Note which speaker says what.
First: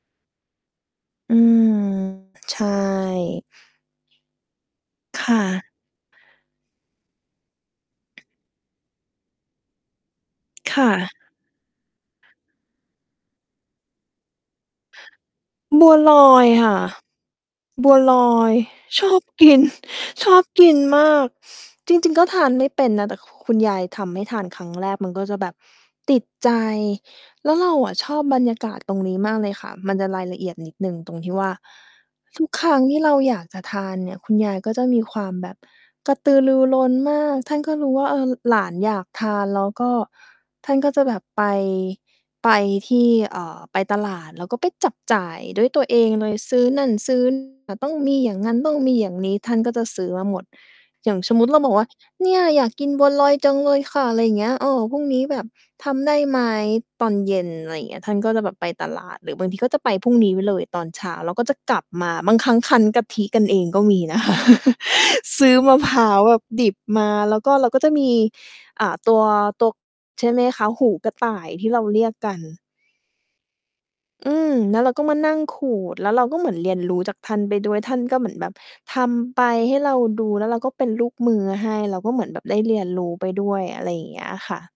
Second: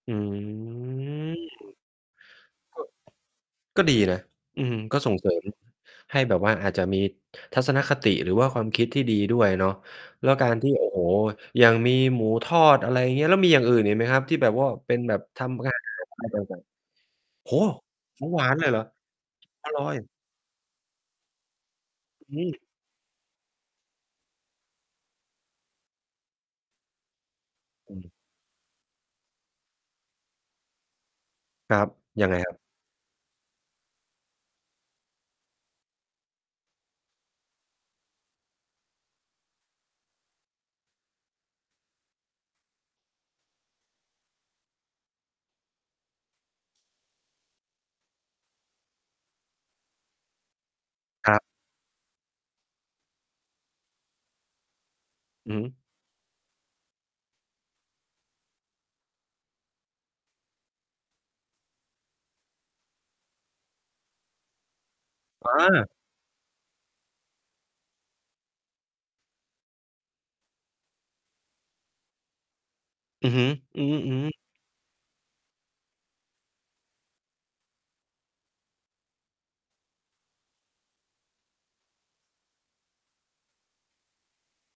Speaker 1: อื
Speaker 2: อือ
Speaker 1: ม
Speaker 2: ใช
Speaker 1: ก็
Speaker 2: ่
Speaker 1: ก็ดีนะ อืม ก็ส่ง
Speaker 2: ค
Speaker 1: เสริ
Speaker 2: ่
Speaker 1: ม
Speaker 2: ะ
Speaker 1: ให้แบบว่าอาจจะมีทัศนคติ หรือว่าความคิดที่ดีด้วยเนาะ แล้วการที่
Speaker 2: ค
Speaker 1: โ
Speaker 2: ่
Speaker 1: อ้โฮ
Speaker 2: ะ
Speaker 1: อย่างมีหมูทอด อะไรเงี้ย แล้วมีอย่างอื่นอีกไหมครับ? ที่แบบว่าเป็นแบบทำ อาหา
Speaker 2: บัว
Speaker 1: ร
Speaker 2: ล
Speaker 1: กัน
Speaker 2: อ
Speaker 1: แบ
Speaker 2: ย
Speaker 1: บ แบบ
Speaker 2: ค่ะ
Speaker 1: โอ้โฮ
Speaker 2: บัวล
Speaker 1: ของ ห
Speaker 2: อ
Speaker 1: วา
Speaker 2: ย
Speaker 1: นเลยเหรอ?
Speaker 2: ชอบกิน
Speaker 1: บัวลอย
Speaker 2: ชอบกินมาก จริง ๆ ก็
Speaker 1: อื
Speaker 2: ทาน
Speaker 1: ม
Speaker 2: ไม่เป็นนะ แต่ ค คุณยายทำให้ทาน ครั้งแรกมันก็จะแบบติดใจ แล้วเราอ
Speaker 1: อ
Speaker 2: ะ
Speaker 1: ื
Speaker 2: ช
Speaker 1: ม
Speaker 2: อบบรรยากาศตรงนี้มากเลยค่ะ มันจะรายละเอียดนิดหนึ่งตรงที่ว่า
Speaker 1: ครับ ยังไง
Speaker 2: ทุ
Speaker 1: ค
Speaker 2: ก
Speaker 1: รับ?
Speaker 2: ครั้งที่เราอยากจะทานเนี่ย คุณยายก็จะมีความแบบกระตือรือร้นมาก ท่านก็รู้ว่า เออ ล หลานอยากทาน แล้วก็ท่านก็จะแบบไป ไปที่ เอ่อ ไปตลาดแล้วก็ไปจับจ่ายด้วยตัวเองเลย ซื้อนั่น ซื้อ อะ ต้องมีอย่างงั้นต้องมีอย่างนี้ ท่านก็จะซื้อมาหมด อย่างฉ
Speaker 1: คร
Speaker 2: ม
Speaker 1: ั
Speaker 2: ม
Speaker 1: บ
Speaker 2: ุติ เราบอกว่า "เนี่ย อยากกินบัวลอยจังเลยค่ะ" ไรเงี้ย เออ "พรุ่งนี้แบบ
Speaker 1: อือฮึ
Speaker 2: ทำได้ไหม ตอนเย็น" ไรเงี้ย ท่านก็จะแบบไปตลาด หรือบางทีก็จะไปพรุ่งนี้ไว้เลยตอนเช้า แล้วก็จะกลับมา บางครั้งคั้นกะทิกันเองก็มี นะคะ ซ
Speaker 1: อ
Speaker 2: ื้อมะ
Speaker 1: า
Speaker 2: พร้าวแบบดิบมา แล้วก็เราก็จะมี อ่า ตัว ตัว ใช่ไหมคะ หูกระต่ายที่เราเรียกกัน
Speaker 1: อือฮึ อือ
Speaker 2: อื
Speaker 1: ๆ
Speaker 2: ม แล้วเราก็มานั่งขูด แล้วเราก็เหมือนเรียนรู้จากท่านไปด้วย ท่านก็เหมือนแบบทำไปให้เราดู แล้วเราก็เป็นลูกมือให้ เราก็เหมือนแบบได้เรียนรู้ไปด้วย อะไรอย่างเงี้ยค่ะ